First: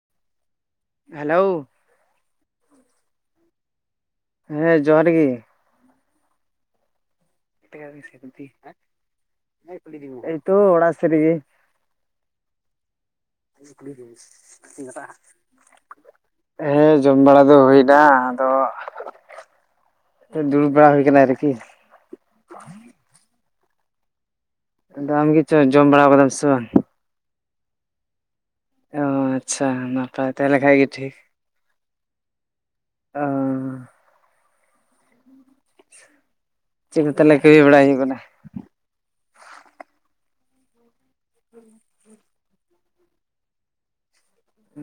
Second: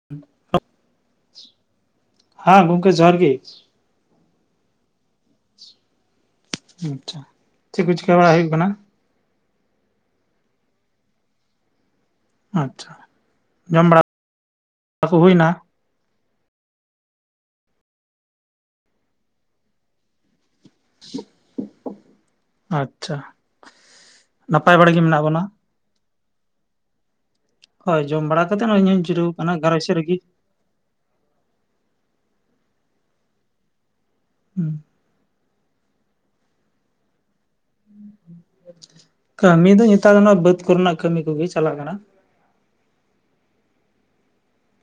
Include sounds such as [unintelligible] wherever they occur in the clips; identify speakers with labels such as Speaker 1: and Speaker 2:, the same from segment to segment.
Speaker 1: [inaudible]
Speaker 2: Hello
Speaker 1: ᱦᱮᱸ ᱜᱚᱝᱠᱮ ᱡᱚᱦᱟᱨ ᱜᱮ
Speaker 2: ᱦᱮᱸ ᱡᱚᱦᱟᱨ ᱜᱮ
Speaker 1: ᱟᱪᱪᱷᱟ, ᱪᱮᱜ ᱠᱚ ᱪᱤᱠᱟ ᱵᱟᱲᱟ ᱦᱩᱭᱩᱜ ᱠᱟᱱᱟ
Speaker 2: ᱮᱭ ᱛᱚ ᱚᱲᱟᱜ ᱥᱮᱜ ᱨᱮᱜᱮ
Speaker 1: ᱟᱪᱪᱷᱟ ᱡᱚᱢ ᱵᱟᱲᱟ ᱠᱚ ᱦᱩᱭᱱᱟ
Speaker 2: [inaudible] ᱦᱮᱸ, ᱡᱚᱢ ᱵᱟᱲᱟ ᱫᱚ ᱦᱩᱭᱱᱟ ᱟᱫᱚ ᱫᱩᱲᱩᱵ ᱵᱟᱲᱟ ᱦᱩᱭ ᱠᱟᱱᱟ ᱟᱨᱠᱤ
Speaker 1: ᱟᱪᱪᱷᱟ ᱱᱟᱯᱟᱭ ᱵᱟᱲᱟ ᱜᱮ
Speaker 2: ᱟᱫᱚ
Speaker 1: ᱢᱮᱱᱟᱜ
Speaker 2: ᱟᱢ
Speaker 1: ᱵᱚᱱᱟ
Speaker 2: ᱜᱮᱪᱚ ᱡᱚᱢ ᱵᱟᱲᱟᱣ ᱠᱟᱫᱟᱢ ᱥᱮ ᱵᱟᱝ?
Speaker 1: ᱦᱳᱭ ᱡᱚᱢ ᱵᱟᱲᱟ ᱠᱟᱛᱮ ᱦᱚᱜᱼᱚᱭ ᱤᱧ ᱦᱚᱧ ᱡᱤᱨᱟᱹᱣ ᱠᱟᱱᱟ [unintelligible] ᱥᱮᱜ ᱨᱮᱜᱤ
Speaker 2: ᱛᱟᱦᱮ ᱞᱮᱠᱷᱟᱡ ᱜᱮ ᱴᱷᱤᱠ, ᱚᱻ
Speaker 1: ᱦᱩᱸ
Speaker 2: ᱪᱮᱜ ᱠᱚ ᱛᱟᱦᱞᱮ ᱠᱟᱹᱢᱤ ᱵᱟᱲᱟᱭ ᱦᱩᱭᱩᱜ ᱠᱟᱱᱟ?
Speaker 1: ᱠᱟᱹᱢᱤ ᱫᱚ ᱱᱮᱛᱟᱨ ᱫᱚ ᱱᱚᱣᱟ ᱵᱟᱹᱫᱽ ᱠᱚᱨᱮᱱᱟᱜ ᱠᱟᱹᱢᱤ ᱠᱩᱜᱤ ᱪᱟᱞᱟᱜ ᱠᱟᱱᱟ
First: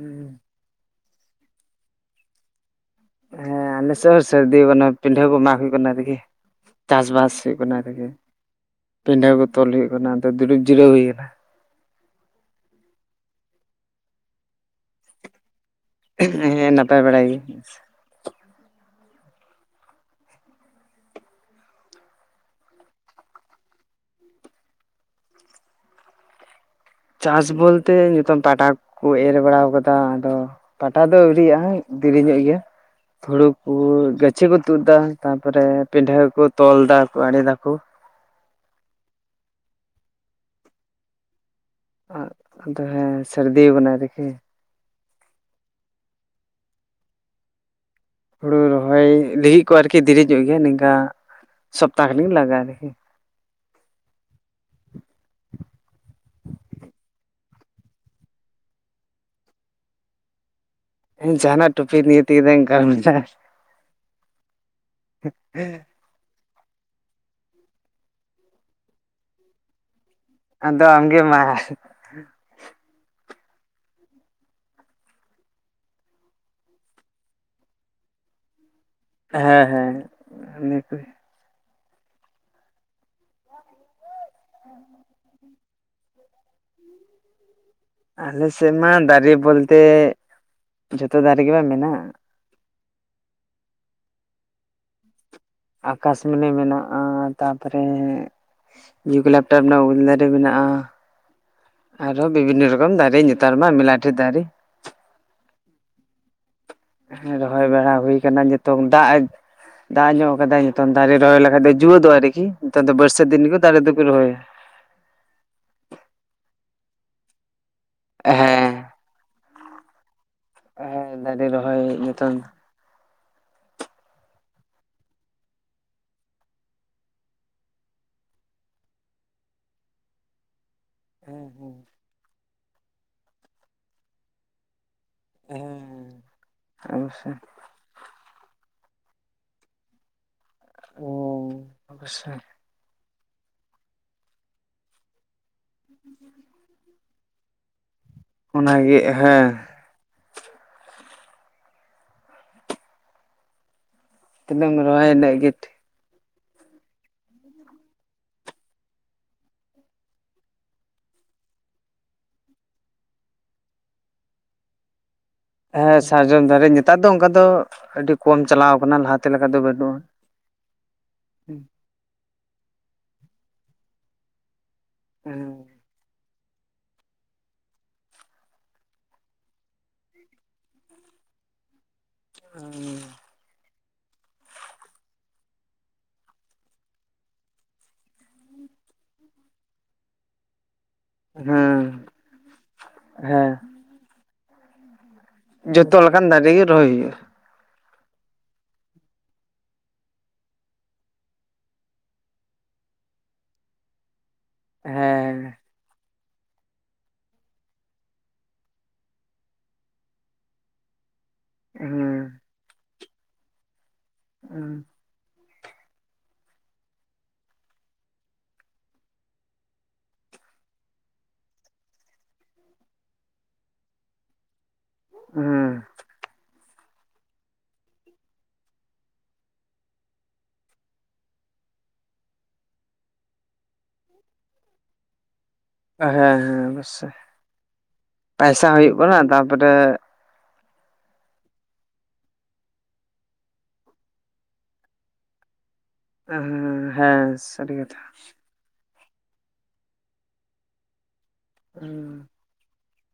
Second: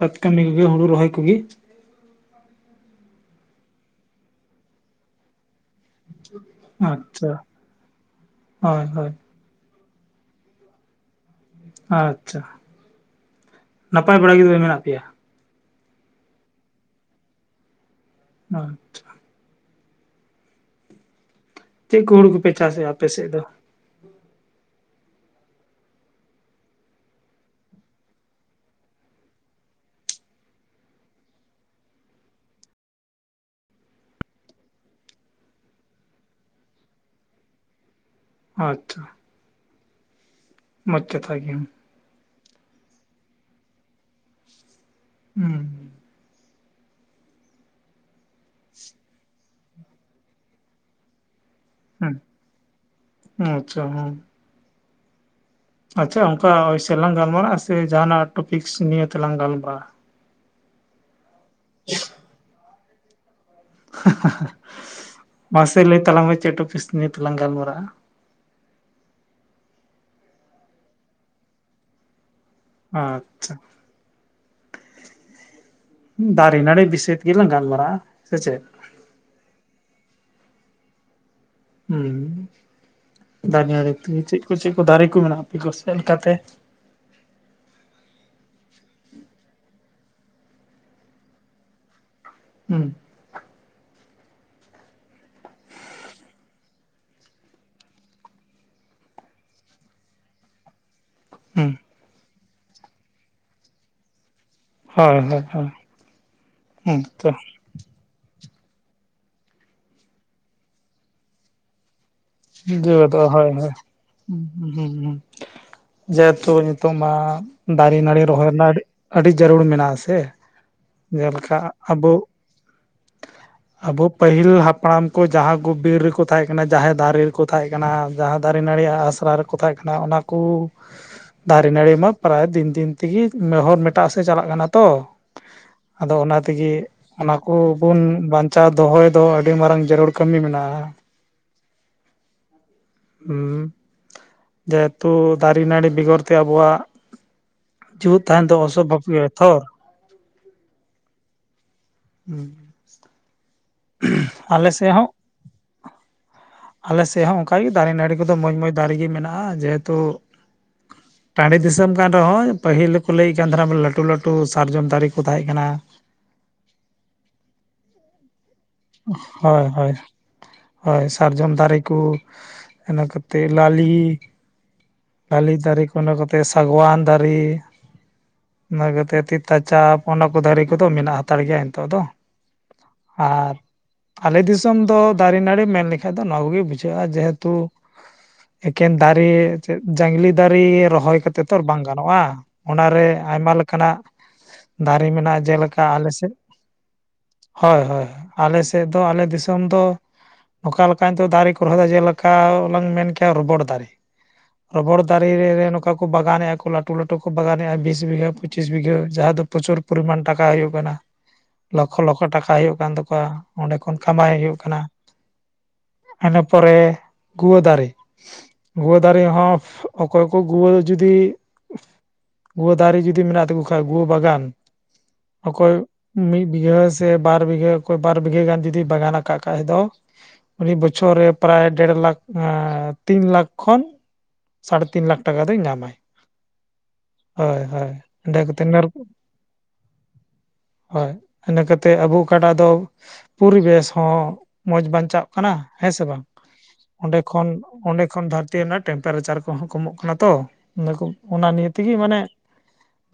Speaker 1: ᱵᱟᱛ ᱠᱟᱹᱢᱤ ᱠᱩᱜᱤ ᱦᱩᱲᱩ ᱨᱚᱦᱚᱭ ᱠᱩ ᱜᱤ
Speaker 2: ᱦᱮᱸ ᱟᱞᱮ ᱥᱮᱜ ᱦᱚ ᱥᱟᱨᱫᱤᱣ ᱠᱟᱱᱟ ᱯᱤᱱᱰᱦᱟᱹ ᱠᱩ ᱢᱟᱜ ᱦᱳᱭᱳᱜ ᱦᱩᱭᱩᱜ ᱠᱟᱱᱟ ᱟᱨᱤ ᱪᱟᱥ
Speaker 1: ᱟᱪᱪᱷᱟ
Speaker 2: ᱵᱟᱥ ᱦᱩᱭᱩᱜ ᱠᱟᱱᱟ ᱟᱨᱠᱤ
Speaker 1: ᱦᱳᱭ ᱦᱳᱭ
Speaker 2: ᱯᱤᱰᱦᱟᱹ ᱠᱚ ᱛᱚᱞ ᱦᱩᱭᱩᱜ ᱠᱟᱱᱟ ᱟᱫᱚ ᱫᱩᱲᱩᱜ ᱡᱤᱨᱟ ᱦᱩᱭ ᱠᱟᱱᱟ
Speaker 1: ᱟᱪᱪᱷᱟ ᱱᱟᱯᱟᱭ ᱵᱟᱲᱟ ᱜᱮ ᱛᱚᱵᱮ ᱢᱮᱱᱟᱜ ᱯᱮᱭᱟ?
Speaker 2: ᱦᱮᱸ ᱱᱟᱯᱟᱭ ᱵᱟᱲᱟ ᱜᱤ
Speaker 1: ᱟᱪᱪᱷᱟ ᱪᱮᱜ ᱠᱚ ᱦᱩᱲᱩ ᱠᱚᱯᱮ ᱪᱟᱥ ᱮᱜ-ᱟ ᱟᱯᱮ ᱥᱮᱫ ᱫᱚ
Speaker 2: ᱪᱟᱥ ᱵᱚᱞᱛᱮ ᱱᱤᱛᱚᱝ ᱯᱟᱴᱟ ᱠᱚ ᱠᱚ ᱮᱨ ᱵᱟᱲᱟᱣ ᱠᱟᱫᱟ ᱟᱫᱚ ᱯᱟᱴᱟ ᱫᱚ ᱟᱹᱣᱨᱤ ᱭᱟᱜ-ᱟ ᱫᱮᱨᱤ ᱧᱚᱜ ᱜᱮᱭᱟ ᱦᱩᱲᱩ ᱠᱩ ᱜᱟᱹᱪᱷᱤ ᱠᱚ ᱛᱩᱫ ᱫᱟ ᱛᱟᱯᱚᱨᱮ ᱯᱤᱰᱷᱟᱹ ᱠᱩ ᱛᱚᱞ ᱫᱟ ᱟᱲᱮ ᱫᱟᱠᱩ
Speaker 1: ᱟᱪᱪᱷᱟ ᱢᱚᱸᱡᱽ ᱠᱟᱛᱷᱟ ᱜᱮ
Speaker 2: ᱟᱸᱜ ᱦᱮᱸ ᱛᱟᱦᱮ ᱥᱟᱹᱨᱫᱤᱣ ᱠᱟᱱᱟ ᱥᱮ ᱪᱤᱜ?
Speaker 1: ᱦᱩᱸ
Speaker 2: ᱦᱩᱲᱩ ᱨᱚᱦᱚᱭ ᱞᱟᱹᱜᱤᱫ ᱠᱚ ᱟᱨᱠᱤ ᱫᱮᱨᱮ ᱧᱚᱜ ᱜᱮᱭᱟ ᱱᱤᱝᱠᱟ ᱥᱚᱯᱛᱟ
Speaker 1: ᱦᱩᱸ
Speaker 2: ᱠᱷᱟᱱᱤᱠ ᱞᱟᱜᱟᱜᱼᱟ
Speaker 1: ᱟᱪᱪᱷᱟ ᱦᱚᱸ
Speaker 2: [inaudible]
Speaker 1: ᱟᱪᱪᱷᱟ ᱚᱝᱠᱟ [unintelligible] ᱜᱟᱞᱢᱟᱨᱟᱜ-ᱟ? ᱥᱮ ᱡᱟᱦᱟᱸ ᱱᱟᱜ ᱴᱚᱯᱤᱠᱥ ᱱᱤᱭᱮ ᱛᱮᱞᱟᱝ ᱜᱟᱞᱢᱟᱨᱟᱜᱼᱟ
Speaker 2: ᱦᱮ ᱡᱟᱦᱟᱱᱟᱜ ᱴᱩᱯᱤᱠ ᱱᱤᱭᱮ ᱛᱮᱜᱮ ᱞᱟᱝ ᱜᱟᱞᱢᱟᱨᱟᱜ -ᱟ
Speaker 1: ᱦᱟ ᱦᱟ [unintelligible] ᱢᱟᱥᱮ ᱞᱟᱭ ᱛᱟᱞᱟᱝ ᱢᱮ ᱪᱮ ᱴᱨᱚᱯᱤᱠᱥ ᱱᱤᱭᱮ ᱛᱮᱞᱟᱝ ᱜᱟᱞᱢᱟᱨᱟ
Speaker 2: ᱟᱫᱚ ᱟᱢᱜᱮ ᱢᱟ
Speaker 1: ᱟᱪᱪᱷᱟ ᱫᱟᱨᱮ ᱱᱟᱹᱲᱤ ᱵᱤᱥᱚᱭ ᱛᱮᱜᱮ ᱞᱟᱝ ᱜᱟᱞᱢᱟᱨᱟᱜᱼᱟ ᱥᱮ ᱪᱮᱫ
Speaker 2: ᱦᱮᱸ ᱦᱮᱸ ᱱᱤᱭᱟᱹ ᱠᱚᱜᱮ
Speaker 1: ᱦᱮᱸ [unintelligible] ᱫᱟᱨᱮ ᱫᱟᱨᱮ ᱛᱮᱜᱮ ᱪᱮᱫ ᱠᱚ ᱪᱮᱫ ᱠᱚ ᱫᱟᱨᱠᱳ ᱠᱚ ᱢᱮᱱᱟᱜ ᱟᱯᱮ ᱠᱚ ᱪᱮᱫ ᱞᱮᱠᱟᱛᱮ
Speaker 2: ᱟᱞᱮ ᱥᱮᱫ ᱢᱟ ᱫᱟᱨᱮ ᱵᱚᱞᱛᱮ [unintelligible] ᱡᱚᱛᱚ ᱫᱟᱨᱮ ᱜᱮᱢᱟ ᱢᱮᱱᱟᱜᱼᱟ᱾
Speaker 1: ᱦᱩᱸ
Speaker 2: ᱟᱠᱟᱥᱢᱚᱱᱤ ᱢᱮᱱᱟᱜᱼᱟ ᱛᱟᱯᱚᱨᱮ ᱤᱭᱩ ᱵᱞᱮᱠᱴᱟᱨ ᱨᱮᱱᱟᱜ-ᱟ ᱩᱞ ᱫᱟᱨᱮ ᱢᱮᱱᱟᱜᱼᱟ
Speaker 1: ᱦᱩᱸ
Speaker 2: ᱟᱨᱦᱚ ᱵᱤᱵᱷᱤᱱᱱᱚ ᱨᱚᱠᱚᱢ ᱫᱟᱨᱮ ᱱᱮᱛᱟᱨᱢᱟ ᱢᱮᱞᱟᱴᱷᱮ ᱫᱟᱨᱮ
Speaker 1: ᱦᱳᱭ ᱦᱳᱭ ᱦᱳᱭ
Speaker 2: ᱦᱮᱸ ᱨᱚᱦᱚᱭ ᱵᱟᱲᱟ ᱦᱩᱭ ᱠᱟᱱᱟ ᱡᱮ ᱛᱚᱝ ᱫᱟᱜ ᱮ ᱫᱟᱜ ᱧᱚᱜ ᱟᱠᱟᱫᱟ ᱱᱤᱛᱚᱝ ᱫᱟᱨᱮ ᱨᱚᱦᱚᱭ ᱞᱮᱠᱷᱟᱱ ᱫᱚ ᱡᱩᱣᱟᱹ ᱫᱚᱜ- ᱟ ᱱᱮᱛᱟᱨ ᱫᱚ ᱵᱟᱹᱨᱥᱟᱹ ᱫᱤᱱ ᱜᱤ ᱫᱟᱨᱮ ᱫᱚᱠᱚ ᱨᱚᱦᱚᱭᱟ᱾
Speaker 1: ᱦᱩ ᱦᱩᱸ ᱦᱩᱸ ᱡᱮᱦᱮᱛᱩ ᱱᱤᱛᱚᱜ ᱢᱟ ᱫᱟᱨᱮ ᱱᱟᱹᱲᱤ ᱨᱚᱦᱚᱭ ᱨᱮᱱᱟᱜ ᱟᱹᱰᱤ
Speaker 2: ᱦᱮᱸ
Speaker 1: ᱟᱹᱰᱤ ᱡᱟᱹᱨᱩᱲ ᱢᱮᱱᱟᱜᱼᱟᱥᱮ
Speaker 2: ᱦᱮᱸ
Speaker 1: ᱡᱟᱦᱟ
Speaker 2: ᱫᱟᱨᱮ
Speaker 1: ᱞᱮᱠᱟ
Speaker 2: ᱨᱚᱦᱚᱭ
Speaker 1: ᱟᱵᱚᱩ
Speaker 2: ᱱᱤᱛᱚᱝ
Speaker 1: ᱟᱵᱚ ᱯᱟᱹᱦᱤᱞ ᱦᱟᱯᱲᱟᱢ ᱠᱚ ᱡᱟᱦᱟᱸ ᱠᱚ ᱵᱤᱨ ᱨᱮᱠᱚ ᱛᱟᱦᱮᱸᱠᱟᱱᱟ ᱡᱟᱦᱮ ᱫᱟᱨᱮ ᱠᱚ ᱛᱟᱦᱮᱸ ᱠᱟᱱᱟ ᱡᱟᱦᱟ ᱫᱟᱨᱮ ᱱᱟᱹᱲᱤ ᱟᱜ ᱟᱥᱲᱟ ᱨᱮᱠᱚ ᱛᱟᱦᱮ ᱠᱟᱱᱟ ᱚᱱᱟ ᱠᱩ ᱫᱟᱨᱮ
Speaker 2: ᱦᱮᱸ
Speaker 1: ᱱᱟᱲᱤ ᱢᱟ ᱯᱨᱟᱭ ᱫᱤᱱ ᱫᱤᱱ ᱛᱮᱜᱤ ᱢᱮᱦᱚ ᱢᱮᱴᱟ ᱥᱮᱜ ᱪᱟᱞᱟᱜ ᱠᱟᱱᱟ ᱛᱚ
Speaker 2: ᱦᱮᱸ
Speaker 1: ᱟᱫᱚ ᱚᱱᱟ ᱛᱤᱜᱤ ᱚᱱᱟ
Speaker 2: ᱚᱵᱚᱥᱥᱳᱭ
Speaker 1: ᱠᱚ ᱵᱚᱱ ᱵᱟᱧᱪᱟᱣ ᱫᱚᱦᱚᱭ ᱫᱚ ᱟᱹᱰᱤ ᱢᱟᱨᱟᱝ ᱡᱟᱹᱨᱩᱲ ᱠᱟᱹᱢᱤ ᱢᱮᱱᱟᱜᱼᱟ᱿
Speaker 2: ᱩᱸ [unintelligible]
Speaker 1: ᱦᱩᱸ ᱡᱮᱦᱮᱛᱩ ᱫᱟᱨᱮᱼ ᱱᱟᱹᱲᱤ ᱵᱮᱜᱚᱨ ᱛᱮ ᱟᱵᱚᱣᱟᱜ [unintelligible] ᱡᱩᱛ ᱛᱟᱭᱚᱢ ᱫᱚ ᱚᱥ
Speaker 2: ᱚᱱᱟᱜᱮ
Speaker 1: ᱵᱷᱚᱠ ᱜᱮ ᱛᱷᱚᱨ
Speaker 2: ᱦᱮᱸ
Speaker 1: ᱦᱩᱸ
Speaker 2: ᱛᱤᱱᱟᱹᱜ ᱮᱢ
Speaker 1: ᱥᱮᱫ ᱦᱚᱸ
Speaker 2: ᱨᱚᱦᱚᱭᱟ ᱤᱱᱟᱹᱜ ᱜᱮ᱾
Speaker 1: ᱟᱞᱮ ᱥᱮᱫ ᱦᱚᱸ ᱚᱱᱠᱟᱜᱮ ᱫᱟᱨᱮ ᱱᱟᱹᱲᱤ ᱠᱚᱫᱚ ᱢᱚᱡᱽ ᱢᱚᱡᱽ ᱫᱟᱨᱮ ᱜᱮ ᱢᱮᱱᱟᱜᱼᱟ ᱡᱮᱦᱮᱛᱩ ᱴᱟᱺᱰᱤ ᱫᱤᱥᱚᱢ ᱠᱟᱱ ᱨᱮᱦᱚᱸ ᱯᱟᱹᱦᱤᱞ ᱫᱚ ᱞᱟᱹᱭᱮᱫ ᱠᱟᱱ ᱛᱟᱦᱮᱱᱟ ᱞᱟᱹᱴᱩ ᱞᱟᱹᱴᱩ ᱥᱟᱨᱡᱚᱢ ᱫᱟᱨᱮ ᱠᱚ ᱛᱟᱦᱮᱸᱜ ᱠᱟᱱᱟ ᱾
Speaker 2: ᱦᱮᱸ ᱥᱟᱨᱡᱚᱢ ᱫᱟᱨᱮ ᱱᱮᱛᱟᱨ ᱫᱚ ᱚᱱᱠᱟ ᱫᱚ ᱟᱹᱰᱤ ᱠᱚᱢ ᱪᱟᱞᱟᱣ ᱟᱠᱟᱱᱟ ᱞᱟᱦᱟᱛᱮ ᱞᱮᱠᱟ ᱫᱚ
Speaker 1: ᱦᱳᱭ ᱦᱳᱭ
Speaker 2: ᱵᱟᱹᱱᱩᱜᱼᱟ᱿
Speaker 1: ᱦᱳᱭ ᱥᱟᱨᱡᱚᱢ
Speaker 2: ᱦᱮᱸ
Speaker 1: ᱫᱟᱨᱮ ᱠᱚ [unintelligible] ᱤᱱᱟᱹ ᱠᱟ ᱠᱟᱛᱮ ᱮᱫ ᱞᱟᱞᱤ [unintelligible] ᱵᱟᱹᱞᱤ ᱫᱟᱨᱮ ᱠᱚ ᱤᱱᱟᱹ ᱠᱟᱛᱮᱫ ᱥᱟᱜᱣᱟᱱ ᱫᱟᱨᱮ᱾ ᱤᱱᱟᱹ ᱠᱟᱛᱮ ᱛᱤᱛᱟ ᱪᱟᱯ ᱚᱱᱟ ᱠᱚ ᱫᱟᱨᱮ ᱠᱚᱫᱚ ᱢᱮᱱᱟᱜ ᱦᱟᱛᱟᱲ ᱜᱮᱭᱟ ᱱᱤᱛᱚᱜ ᱫᱚ᱾ [unintelligible] ᱟᱨ ᱟᱞᱮ ᱫᱤᱥᱚᱢ ᱫᱚ ᱫᱟᱨᱮ ᱱᱟᱹᱲᱤ ᱢᱮᱱ ᱞᱮᱠᱷᱟᱡ ᱫᱚ ᱱᱚᱣᱟ ᱠᱚᱜᱮ ᱵᱩᱡᱷᱟᱹᱜᱼᱟ ᱡᱮᱦᱮᱛᱩ, ᱮᱠᱮᱱ ᱫᱟᱨᱮ ᱡᱟᱝᱞᱤ ᱫᱟᱨᱮ ᱨᱚᱦᱚᱭ ᱠᱟᱛᱮ ᱛᱚᱨ ᱵᱟᱝ
Speaker 2: ᱦᱮᱸ
Speaker 1: ᱜᱟᱱᱚᱜᱼᱟ ᱚᱱᱟᱨᱮ
Speaker 2: ᱦᱮᱸ
Speaker 1: ᱟᱭᱢᱟ ᱞᱮᱠᱟᱱᱟᱜ ᱫᱟᱨᱮ ᱢᱮᱱᱟᱜᱼᱟ᱾ ᱡᱮᱞᱮᱠᱟ
Speaker 2: ᱡᱚᱛᱚ
Speaker 1: ᱟᱞᱮ
Speaker 2: ᱞᱮᱠᱟᱱ
Speaker 1: ᱥᱮᱫ
Speaker 2: ᱫᱟᱨᱮ ᱜᱮ ᱨᱚᱦᱚᱭ ᱦᱩᱭᱩᱜᱼᱟ᱾
Speaker 1: [unintelligible] ᱦᱳᱭ ᱦᱳᱭ ᱟᱞᱮ ᱥᱮᱫ ᱫᱚ ᱟᱞᱮ ᱫᱤᱥᱚᱢ ᱫᱚ ᱚᱠᱟ ᱞᱮᱠᱟ ᱱᱤᱛᱚᱜ ᱫᱟᱨᱮ ᱠᱚ ᱨᱚᱦᱚᱭᱟ ᱡᱮᱞᱮᱠᱟ ᱞᱟᱝ ᱢᱮᱱ ᱠᱮᱭᱟ ᱨᱚᱵᱚᱴ ᱫᱟᱨᱮ᱿ ᱨᱚᱵᱚᱲ ᱫᱟᱨᱮ
Speaker 2: ᱦᱮᱸ
Speaker 1: ᱨᱮ ᱱᱚ ᱚᱠᱟ ᱠᱚ ᱵᱟᱜᱟᱱᱮᱫᱼᱟ ᱠᱚ ᱞᱟᱹᱴᱩ ᱞᱟᱹᱴᱩ ᱠᱚ ᱚᱠᱟᱭ ᱠᱚ ᱵᱟᱜᱟᱱᱮᱫᱼᱟ ᱠᱚ ᱞᱟᱹᱴᱩ ᱞᱟᱹᱴᱩ ᱠᱟ ᱵᱟᱜᱟᱱᱮᱫ-ᱟ ᱵᱤᱥ ᱵᱤᱜᱷᱟᱹ ᱯᱚᱸᱪᱤᱥ ᱵᱤᱜᱷᱟᱹ ᱡᱟᱦᱟᱸ ᱫᱚ ᱯᱨᱚᱪᱩᱨ ᱯᱚᱨᱤᱢᱟᱱ ᱴᱟᱠᱟ ᱦᱩᱭᱩᱜ ᱠᱟᱱᱟ᱾ ᱞᱚᱠᱷᱚ
Speaker 2: ᱦᱮᱸ
Speaker 1: ᱞᱚᱠᱷᱚ ᱴᱟᱠᱟ ᱦᱩᱭᱩᱜ ᱠᱟᱱ ᱛᱟᱠᱚᱣᱟ ᱚᱸᱰᱮ ᱠᱷᱚᱱ ᱠᱟᱢᱟᱣ ᱦᱩᱭᱩᱜ ᱠᱟᱱᱟ᱾ ᱤᱱᱟᱹ ᱯᱚᱨᱮ ᱜᱩᱣᱟᱹ ᱫᱟᱨᱮ᱾ ᱜᱩᱣᱟᱹ ᱫᱟᱨᱮ ᱦᱚᱸ ᱚᱠᱚᱭ ᱠᱚ ᱜᱩᱣᱟᱹ ᱡᱩᱫᱤ ᱜᱩᱣᱟᱹ ᱫᱟᱨᱮ ᱡᱩᱫᱤ ᱢᱮᱱᱟᱜ ᱛᱟᱠᱚ ᱠᱷᱟᱱ ᱜᱩᱣᱟᱹ ᱵᱟᱜᱟᱱ
Speaker 2: ᱦᱮᱸ
Speaker 1: ᱚᱠᱚᱭ ᱢᱤᱫ ᱵᱤᱜᱷᱟᱹ ᱥᱮ ᱵᱟᱨ ᱵᱤᱜᱷᱟᱹ ᱚᱠᱚᱭ ᱵᱟᱨ ᱵᱤᱜᱷᱟᱹ ᱜᱟᱱ ᱡᱩᱫᱤ ᱵᱟᱜᱟᱱ ᱟᱠᱟᱫ ᱠᱟᱡ ᱫᱚ ᱤᱱᱤ ᱵᱚᱪᱷᱚᱨ ᱨᱮ ᱯᱨᱟᱭ ᱰᱮᱲ ᱞᱟᱠᱷ ᱟᱸ ᱛᱤᱱ ᱞᱟᱠᱷ ᱠᱷᱚᱱ ᱥᱟᱲᱮ ᱛᱤᱱ ᱞᱟᱠᱷ ᱴᱟᱠᱟ ᱫᱚᱭ ᱧᱟᱢᱟ ᱾
Speaker 2: ᱦᱮᱸ ᱦᱮᱸ ᱚᱵᱚᱥᱥᱳᱭ
Speaker 1: ᱮᱸᱰᱮ ᱠᱟᱛᱮ
Speaker 2: ᱯᱟᱭᱥᱟ ᱦᱩᱭᱩᱜ ᱠᱟᱱᱟ ᱛᱟᱯᱚᱨᱮ
Speaker 1: ᱦᱳᱭ ᱤᱱᱟᱹ ᱠᱟᱛᱮᱫ ᱟᱵᱚ ᱚᱠᱟᱰᱟ ᱫᱚ ᱯᱚᱨᱤᱵᱮᱥ ᱦᱚᱸ ᱢᱚᱡᱽ ᱵᱟᱧᱪᱟᱜ ᱠᱟᱱᱟ ᱦᱮᱸ ᱥᱮ ᱵᱟᱝ ᱚᱸᱰᱮ
Speaker 2: ᱦᱮᱸ
Speaker 1: ᱠᱷᱚᱱ
Speaker 2: ᱥᱟᱹᱨᱤ ᱠᱟᱛᱷᱟ᱾
Speaker 1: ᱚᱸᱰᱮ ᱠᱷᱚᱱ [unintelligible] ᱛᱮ ᱚᱱᱟ ᱴᱮᱢᱯᱟᱨᱮᱪᱟᱨ ᱠᱚᱦᱚᱸ ᱠᱚᱢᱚᱜ ᱠᱟᱱᱟ ᱛᱚ ᱚᱱᱟ ᱚᱱᱟ ᱱᱤᱭᱮ ᱛᱮᱜᱮ ᱢᱟᱱᱮ